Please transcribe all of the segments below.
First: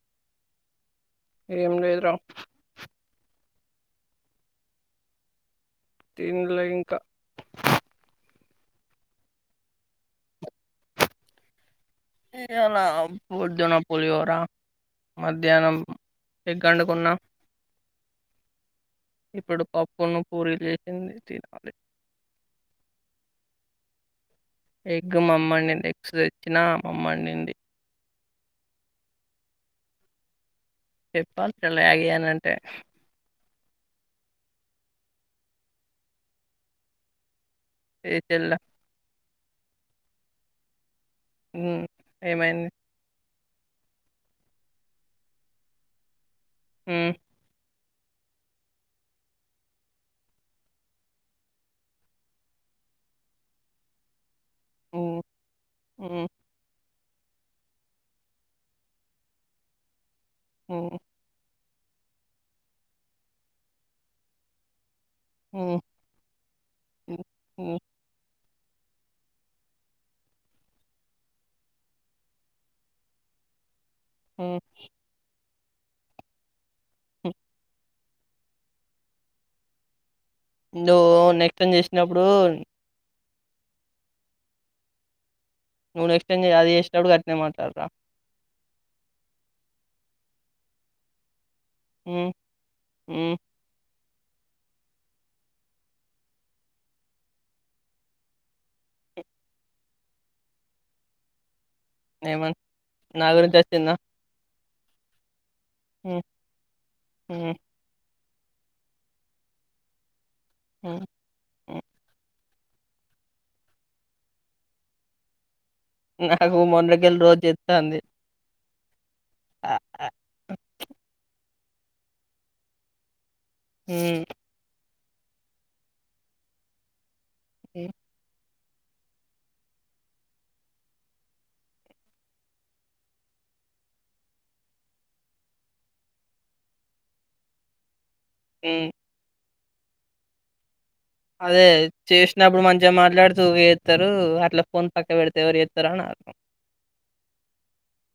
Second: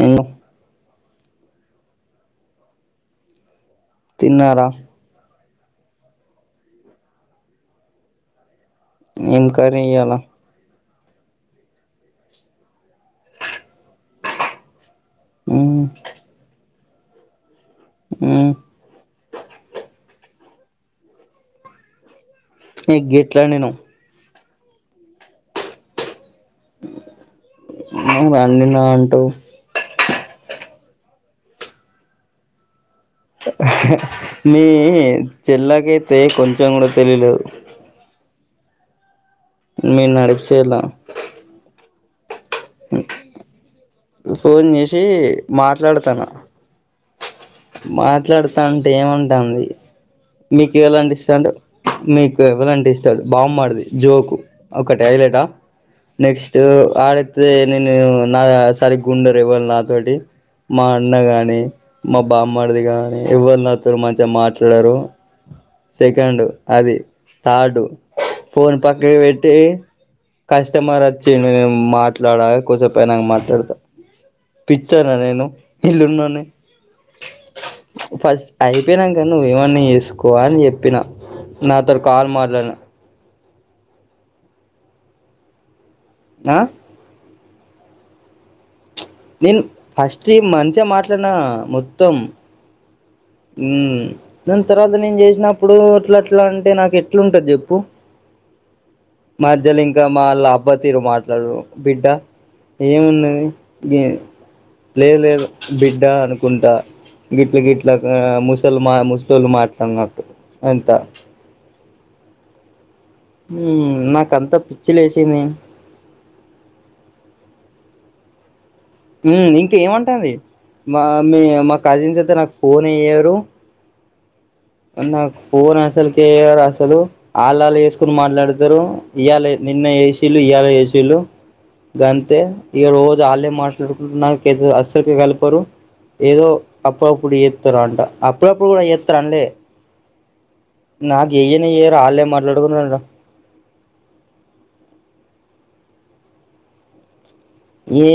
ఏమో ఏం లేదు రా తిన్నారా తినలే ఇంకా ఏం కర్రీ ఈయాల ఏలా పొద్దున పులిహోర మధ్యాహ్నం మ్మ్ ఎగ్గు ఆడుకున్నాం ఉ ఇప్పుడు పప్పు పూరీలు చేసింది తినాలే ఎగ్గు ఎట్లా ఆడినవ్ ఎగ్ మమ్మీ అండిది ఎగ్స్ తెచ్చినా మమ్మీ ఆండింది నువ్వు అండినా అంటావ్ చెప్పాలి చెలా ఆగి అంటే మీ చెల్లకైతే కొంచెం కూడా తెలివి లేదు ఏ చెల్లె మీ నడిపి చెల్లె ఉ ఏమైంది ఫోన్ చేసి మాట్లాడతాన ఉ మాట్లాడుతానా అంటే ఏమంటాంది మీకు ఎవరు అంటే ఇష్టం మీకు ఎవరు అంటే ఇష్టం బామ్మర్ది జోకు ఒక అయిలేటా ఉమ్ నెక్స్ట్ ఆడతే నేను నా సారిగుండరు ఎవలు నాతోటి మా ఉమ్ అన్న గాని మా బామ్మది గాని ఎవ్వరు నాతోని మంచిగా మాట్లాడారు ఉమ్ ఉమ్ సెకండు అది ఉమ్ ఉమ్ థర్డు ఫోన్ పక్కకి పేటి కస్మర్ వచ్చిండు నేను మాట్లాడలి కుంసేపాయక మాట్లాడతా ఉమ్ పిచ్చానా నేను ఇళ్ళునోడిని హ్ ఫస్ట్ అయిపోయినాక నువ్వు ఏమన్నా చేసుకో తక్కు అని చెప్పినా నువ్వు నెక్స్ట్ టైం నాతోను చేసినప్పుడు కాల్ మాట్లాడిన నువ్వు నెక్సటింకా ఆ అది చేసేప్పుడు గట్నే మాట్లాడరా నేను ఫస్ట్ మంచిగా మాట్లాడినా మొత్తం ఉమ్ ఉమ్ ఉం దాని తర్వాత నేను చేసినప్పుడు అట్లా అట్లా అంటే నాకు ఎట్లు ఉంటది చెప్పు మాధ్యలో ఇంకా మాళ్ళ అబ్బా తీరు మాట్లాడరు బిడ్డ ఏమని నా ఏమున్నది గురించి వచ్చిందా ఏం లేదు లేదు బిడ్డ ఉమ్ అనుకుంటా ఉమ్ గిట్లు గిట్లు ఆ ముసల్మా ముసలుళ్లు మాట్లాడినట్టు అంత ఉమ్ ఉమ్ హ్మ్ నాకంతా పిచ్చి లేసింది నాకు మొన్నటికేల్ రోజు చేతే అంది హ్మ్ ఇంకేమంటుంది మా మీ మా కజిన్స్ అయితే నాకు ఫోన్ చేయరు హ్మ్ నాకు ఫోన్ అసలు కేయరు అసలు ఆళ్ళళు చేసుకుని మాట్లాడుత ఇద్దరు ఇయాల నిన్న ఏసీలు ఇయళ ఏసీలు గంతే ఇక రోజు వాళ్ళే మాట్లాడుకుంటు నాకు అస్సలుకి కలపరు ఏదో అప్పుడుప్పుడు చేతరు అంట అప్పుడప్పుడు కూడా హ్మ్. చెత్తరు అన్లే నాకు అదే చెయ్యనే చెయ్యరు ఆళ్ళే చేసినప్పుడు మంచిగా మాట్లాడుకున్నారంట మాట్లాడుతూ వే చెస్తారు అట్లా ఫోన్ పక్క పెడితే ఎవరు చెత్తరు అని ఏ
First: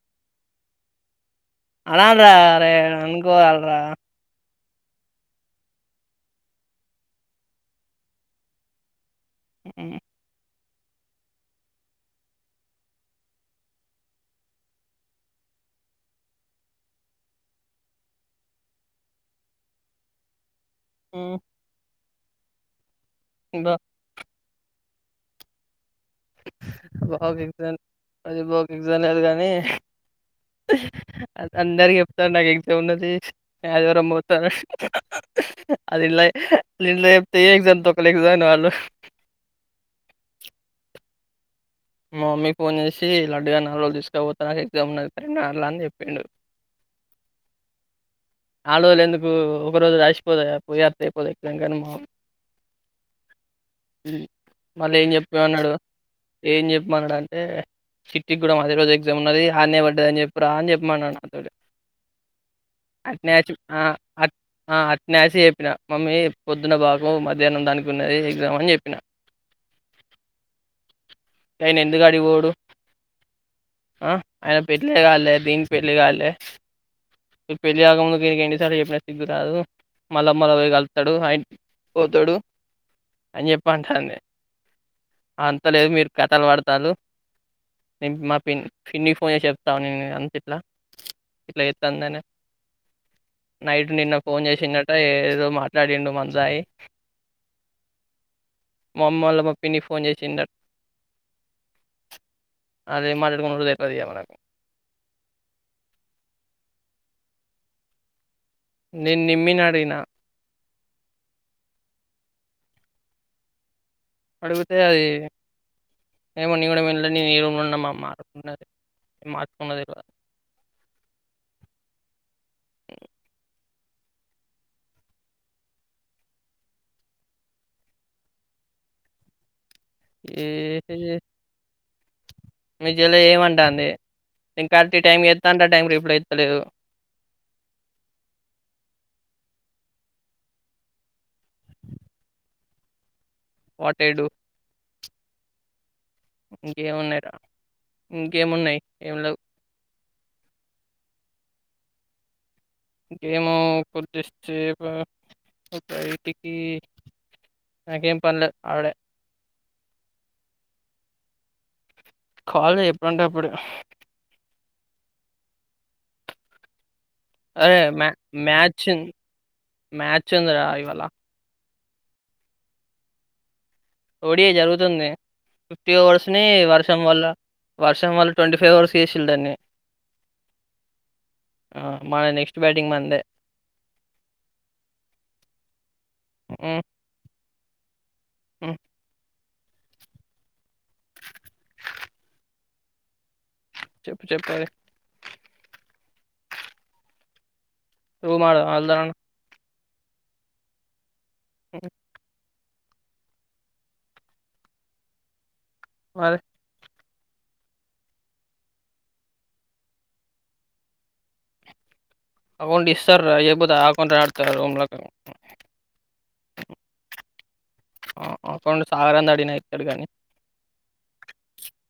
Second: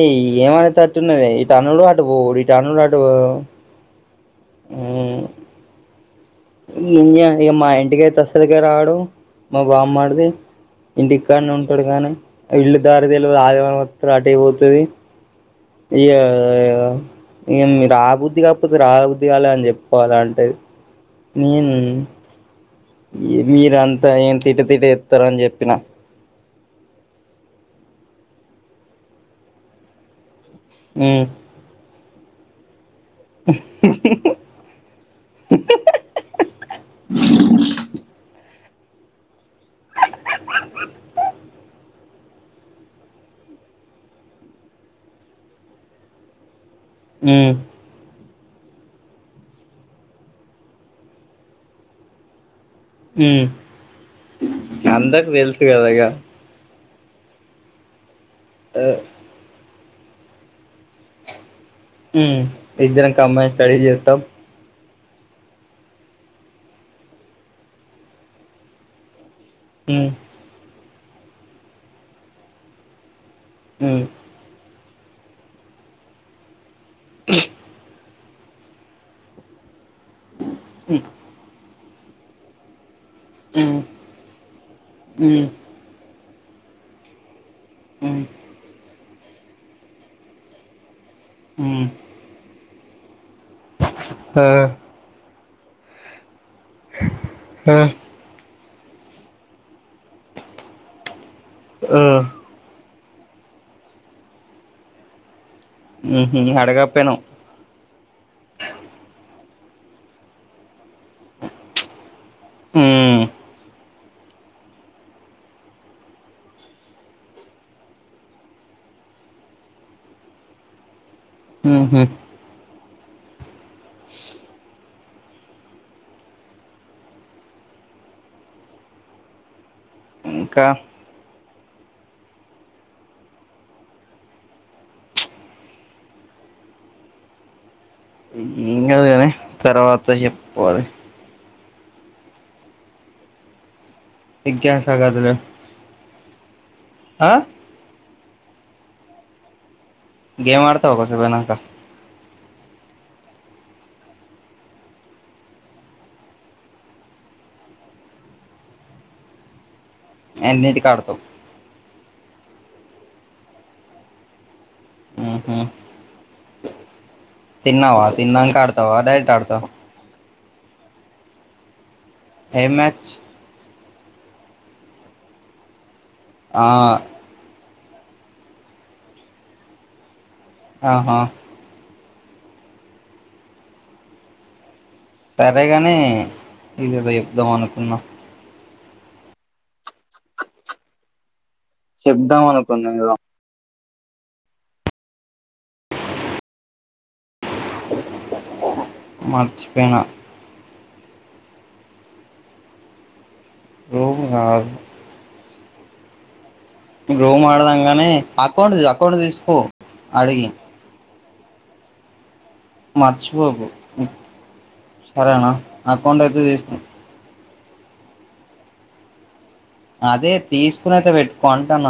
ఏమనేదిట్టున్నద ఈ టన్నులు అటు పో అనాలిరా ఈ అరే టన్నులు అటు పో అనుకోవాలిరా. ఆ ఏం చేయాలిగ మా ఇంటికి అయితే అసలకే రాడు మా హ్మ్. బామ్మది ఇంటి ఇక్కనే ఉంటాడు కానీ ఇల్లు దారి తెలవదు ఆదివారం మాత్రం అటెపోతది య ఏ మీ రాబుద్ధి కాకపోతే రాబుద్ధిగాలే అని చెప్పాల అంటది హ్మ్. నేను బా మీర అంతా ఏం తిట తిటి ఇతరని చెప్పినా బాగు ఎగ్జాన్ అది బాకి ఎగ్జా లేదు కానీ ఉమ్ అందరికీ చెప్తా నాకు ఎక్సమ్ ఉందని అది నేన్ ఆదివారం పోత అది ఇలా నిన్న చెప్తే ఎంతో లెగిసానలో మా మమ్మీకి ఫోన్ చేసి లడ్డుగండి నాలు రోజులు తీసుకుకపోతే నాకు ఎగ్జామ్ నాకు తడి అర్లా అని చెప్పిండు హ్మ్ నాలుగు రోజులు ఎందుకు ఒక రోజు రాసిపోదా పోయారు త అయిపోదు ఇట్ంకని మా ఉమ్ హ్ మళ్ళీ ఏం అందరికి చెప్పా తెలుసు అన్నాడు కదా ఇగ ఏం చెప్ప చెప్పమన్నాడు అంటే సిట్టికి కూడా అదే రోజు ఎగ్జామ్ ఉన్నది ఆనే పడ్డది అని చెప్పప్పు రా అని చెప్పమన్నాడు నాతోడు ఇద్దరం కంబండ్ స్టడీ చేస్తాం స్సి చెప్పిన మమ్మీ పొద్దున్న బాగం మధ్యాహ్నం దానికి ఉన్నది ఎగ్జామ్ అని చెప్పినా ఎ ఆయన ఎందుకు అడిపోడు ఉమ్ ఆ ఆయన పిల్లే కాలె దిన్ పేల్లి కాాలె పేల్లిగాక మ దీనికి ఎన్నిసార్లు చెప్పిన సిగ్గురాదు మళ్ళా మళ్ళ ఉమ్ కలుతాడు అయి పోతాడు అని చెప్పి ఉమ్ అంటడి అంత లేదు మీరు కథలు పడతారు ఉమ్ ేను మా పి పిన్నికి ఫోన్ చేసి చెప్తాను నే అంత ఇట్లా ఇట్లా ఎ ఉమ్ తందనా నైట్ నిన్న ఫోన్ ఆ చేసిన్నట ఏదో మాట్లాడిండు మందుతాయి ఆ మా అమ్మళ్ళ మ ప్పిని ఫోన్ చేసిండ ఆ అదిే మారి ర రేట్ది మకు ఊహు అడగకపోయినవ్ నేన్ నిమ్మిని అడిగిన ఉమ్ అడిగితే అది ఏేమన్న కూడ వెళం న ఈ రూమ్ లో ఉన్నామా అన్నది మట్కనదిల్వ ఉహు ఏ ఇంకా తిన్ చె మీ చెల్లి ఏమంటా అండి ఇంక కాట్టి ఈ టైంకి ఎస్తాంటే టైం రిప్లై ఇస్తలేదు ఏ ఏమిగాదు గాని తర్వాత చెప్పు అది వాట్ ఐ డూ ఇకా ఎం సంగతులు ఇంకేము ఉన్నాయి ఆ రా ఇంకేము ఉన్నాయి ఏమి లేవు గేమ్ ఆడుతావా కొంచెం సేపు అయినాక ఏమో కొద్ది సేపు బయటికి నాకేం పనిలే ఆడె ఎన్నింటికీ ఆడతవు కాలీ ఎప్పుడంటే అప్పుడే ఊహు అరే మ తిన్నాంక మ్యాచ్ ఆడతావా డైరెక్ట్ ఆడతావా మ్యాచ్ ఉంది రా ఇవాళ ఏం మ్యాచ్ ఓడి జరుగుతుంది ఫిఫ్టీ ఓవర్స్ ని ఆ వర్షం వల్ల వర్షం వళ్ళా ట్వంటీ ఫైవ్ ఓవర్స్ చేసిరీ దాన్ని ఆహా మది నెక్స్ట్ బ్యాటింగ్ మందే సరేగాని ఇదేదో చెప్దాం అనుకున్నా ఉ చెప్దాం అనుకున్నా ఏదో చెప్పు చెప్పు అదె రూమ్ ఆడు అల్ మర్చిపోయిన హు రూమ్ కాదు మరి రూమ్ ఆడదాంగాని అకౌంట్ అకౌంట్ తీసుకో అడిగి అకౌంట్ ఇస్తార్రా మర్చిపోకు ఇయ్యకపోతే అకౌంట్ ఆడతా రూమ్‌లోకి. సరేనా అకౌంట్ అయితే తీసుకో ఆ అపండు చాయిరన్ అడినయి అదే తీసుకునైతే పెట్టుకో అంటన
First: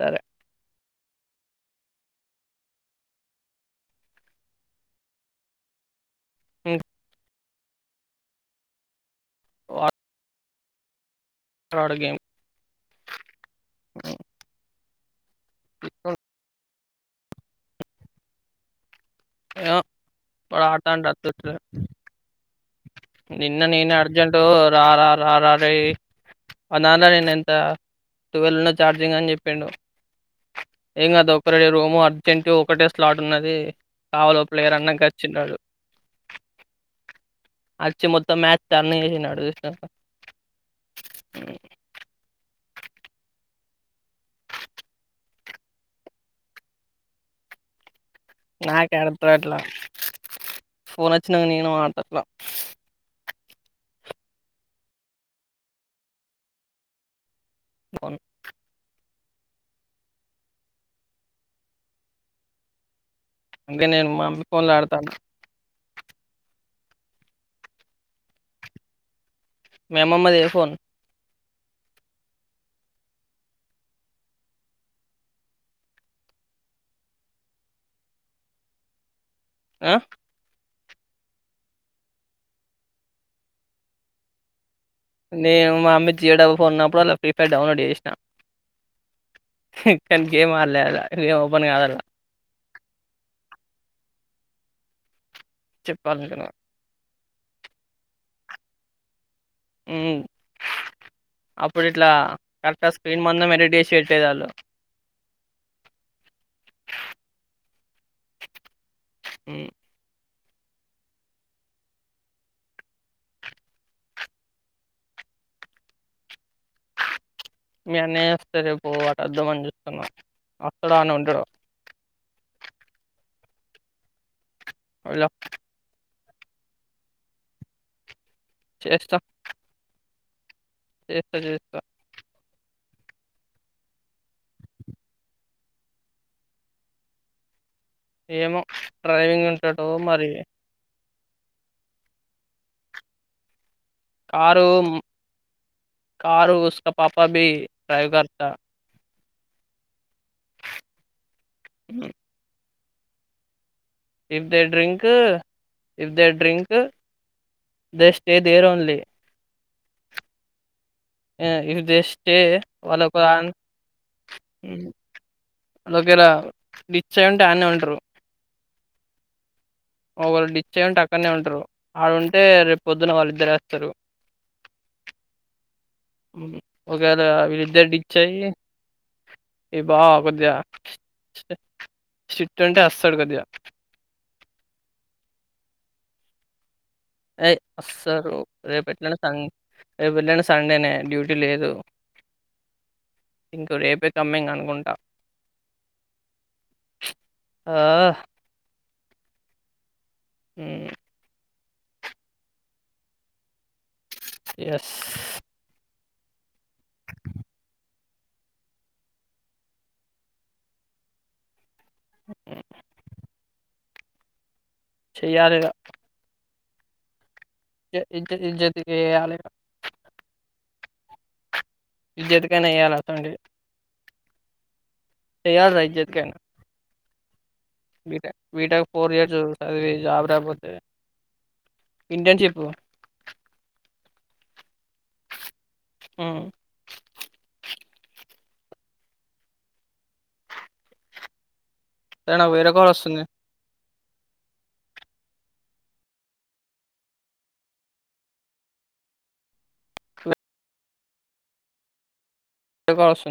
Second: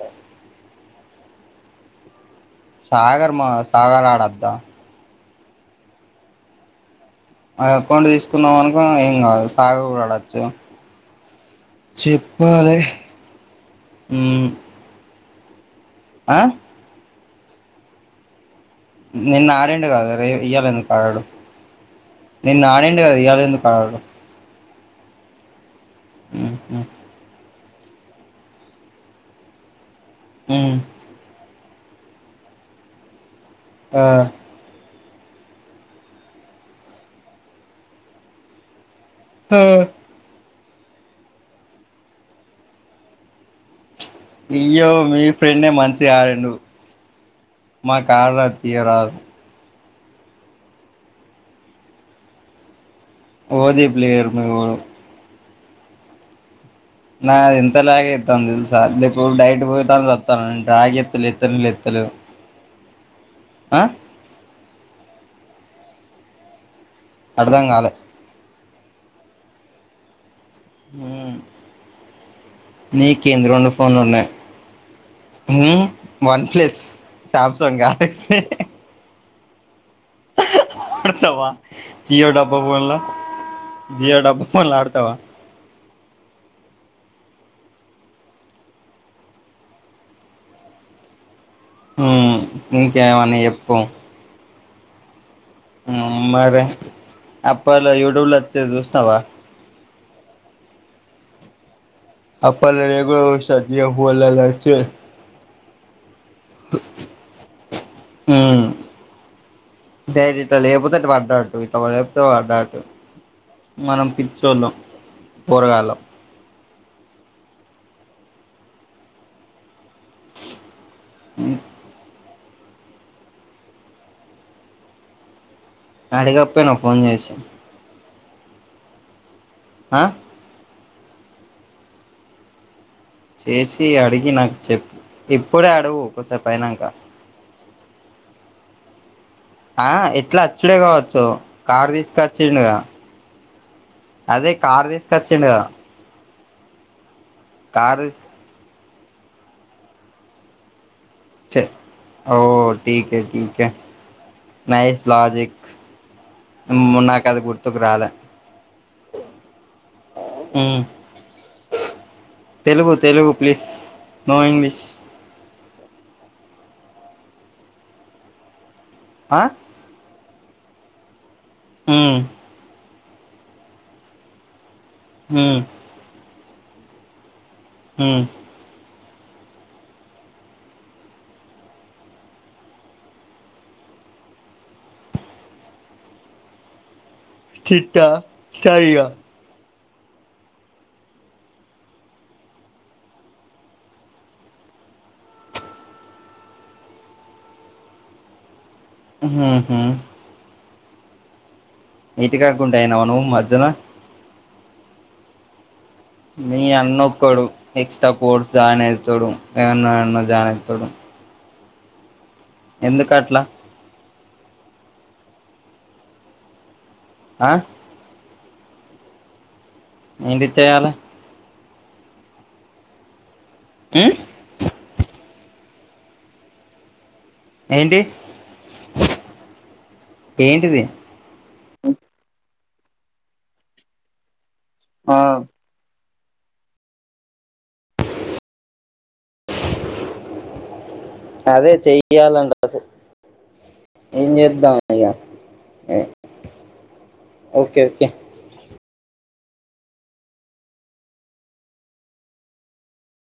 సరే. సాగర్ మా సాగర్ ఆడద్దా మ్ అకౌంట్ తీసుకున్నాం అనుక ఏం కాదు సార్ వాడు గుడాడచ్చు ఆడు గేమ్. చెప్పాలె హ్మ్. ఆ నిన్న ఆడిండు కదా రే ఏమో ఇయ్యాల ఎందుకు టాన్ ఆడాడు టట్టట్లే నిన్న ఆడిండు కదా ఇవాళ నిన్న ఎందుకు నేను ఆడాడు అర్జెంట్ రా రా రా రా రేయ్ ఉమ్, ఉమ్, అనన నేనెంత టువెల్ ఉన్న ఛార్జింగ్ అని జెప్పిండు మ్మ్ రోము అర్జెంట్ ఒకటే స్లాట్ ఉన్నది ఆ, కావలో ప్లేయర్ అన్నంక చిన్న అచ్చి మొత్తం మ్యాచ్ టర్న్ చేసి ఆ. నాడజూసినాక ఇయ్యో మీ ఫ్రెండే మంచి గాడిండు మాక్ కార తీయరాల్ పోన్ వచ్చినంగ నేను ఆడతట్లా ఓదీ ప్లేయర్ మివు నా ఇంత ఫోన్ లాగేత్తాంది దెలుసా డైట్ పొయితాను వత్తాను ఇంటాయ్ చెప్తే లేప్తనే లేప్తలేవ్ అంటే నేను మామిడ్ ఫోన్లు ఆడతాను అడ్దం గాలే మేమమ్మ దే నీ కేంద్రి రొండు ఫోన్లు ఉన్నె one plus Samsung Galaxy ఆ ఆడుతవా జియో డబ్బా బోన్ల జియో డబ్బా ఫోన్లో ఆడు నేను మా అమ్మీ తీయడవ్ ఫొన్నప్పుడలా డౌన్లోడ్ చేసినా కాని గేమ్ ఆడ్లే మ్మ్ ఇంకేవని చెప్పు చెప్పాలనుకున్నా మరె అప్పడ్లో యూట్యూబ్లో అచ్చేది జూస్నవా మ్మ్ ప్పుడిట్లా కరెక్ట్ అప్పట్లో గా నేను కూడా స్క్రీన్ మందం చూసిన ఎడిట్ జియో చేసి ఫోన్లలో పెట్టేదాళ్ళు మ్మ్ ఉమ్, డైరె లేపోతే ఇటు పడ్డాట్టు ఇట్ల లేపోతే పడ్డాట్టు మనం పిచ్చోళ్ళం పోరగాలం మీ అనేస్త రే పో వాటు అర్ధం అని చూస్తున్నా అసడు అని ఉంటడు ఒల అడిగప్పే ను ఫోన్ చేసి చేస్త ఆ చేస్త చేస్త చేసి అడిగి నాకు చెప్పు ఎప్పుడే అడుగు కొసేపు అయినంక ఏమో డ్రైవింగ్ ఉంటాడో ఆ మరి ఎట్లా అచ్చుడే కావచ్చు కారు తీసుకచ్చిండుగా అదే కార్ తీసుకచ్చిండు కార్ ఉస్కా పాపా బి డ్రైవ్ కర్త తీసుకొచ్చి చె ఓ టీకే టీకే if they nice drink logic if they drink మ్ నాకది గుర్తుకు దే రాలే స్టే దేర్ ఓన్లీ మ్ ఏ ఇది జస్ట్ ఎ తెలుగు వాళ్ళకొదాన్ ప్లీజ్ నో ఇంగ్లీష్ వాల్ ఒకేల డిచ్ అయ్యుంటే ఆడ్నే ఉంటారు ఆ ఒకవేళ డిచ్ అయుంటే అక్కడనే ఉంటారు మ్మ్ ఆడుంటే రేపు పొద్దున వాళ్ళిద్దరు ఏత్తారు మ్ మ్ ఒకవేళ వీళ్ళిద్దరి మ్మ్ డిచ్చయి ఏ వాకొద్దా షిట్ అంటే అస్తాడు కొద్దిగ ఏయ్ చిట్టా వస్తారు రేపు స్టడీగా ఎట్లయిన కన్ రేపు ఎట్లయినా సండేనే డ్యూటీ లేదు ఇంక రేపే కమ్మేంగ్ అనుకుంటా ఆ మ్ హు మ్ ఇటు కాకుండయినావ నువ్వు మధ్యలో ఎస్ మీ అన్నొక్కడు ఎక్స్ట్రా పోర్ట్స్ జాయిన్ అయితాడు ఎన్నో ఎన్నో జాయిన్ అయితాడు అ ఎందుకట్ల చెయ్యాలిగా ఆ జె ఇజ్జె ఇజ్జతికేయాలిగా ఏంటిచ్చయాల ఇజ్యతికైనా ఎయ్యాల అట్టంటివి మ్ చేయాలిరా ఇజ్జత్ కె ఇంగ ఏంటి బీట బీటక్ ఫోర్ ఇయర్స్ చదివి జాబ్ రాకపోతే ఏంటిది ఇంటెన్షిప్ ఆ మ్ అదే సరే నాకు చెయ్యాలంట వేరే అసె కాల్ ఒస్తుంది. ఏం చేద్దాం ఇగ ఎ ఓకె ఓకె అయిపోవస్తున్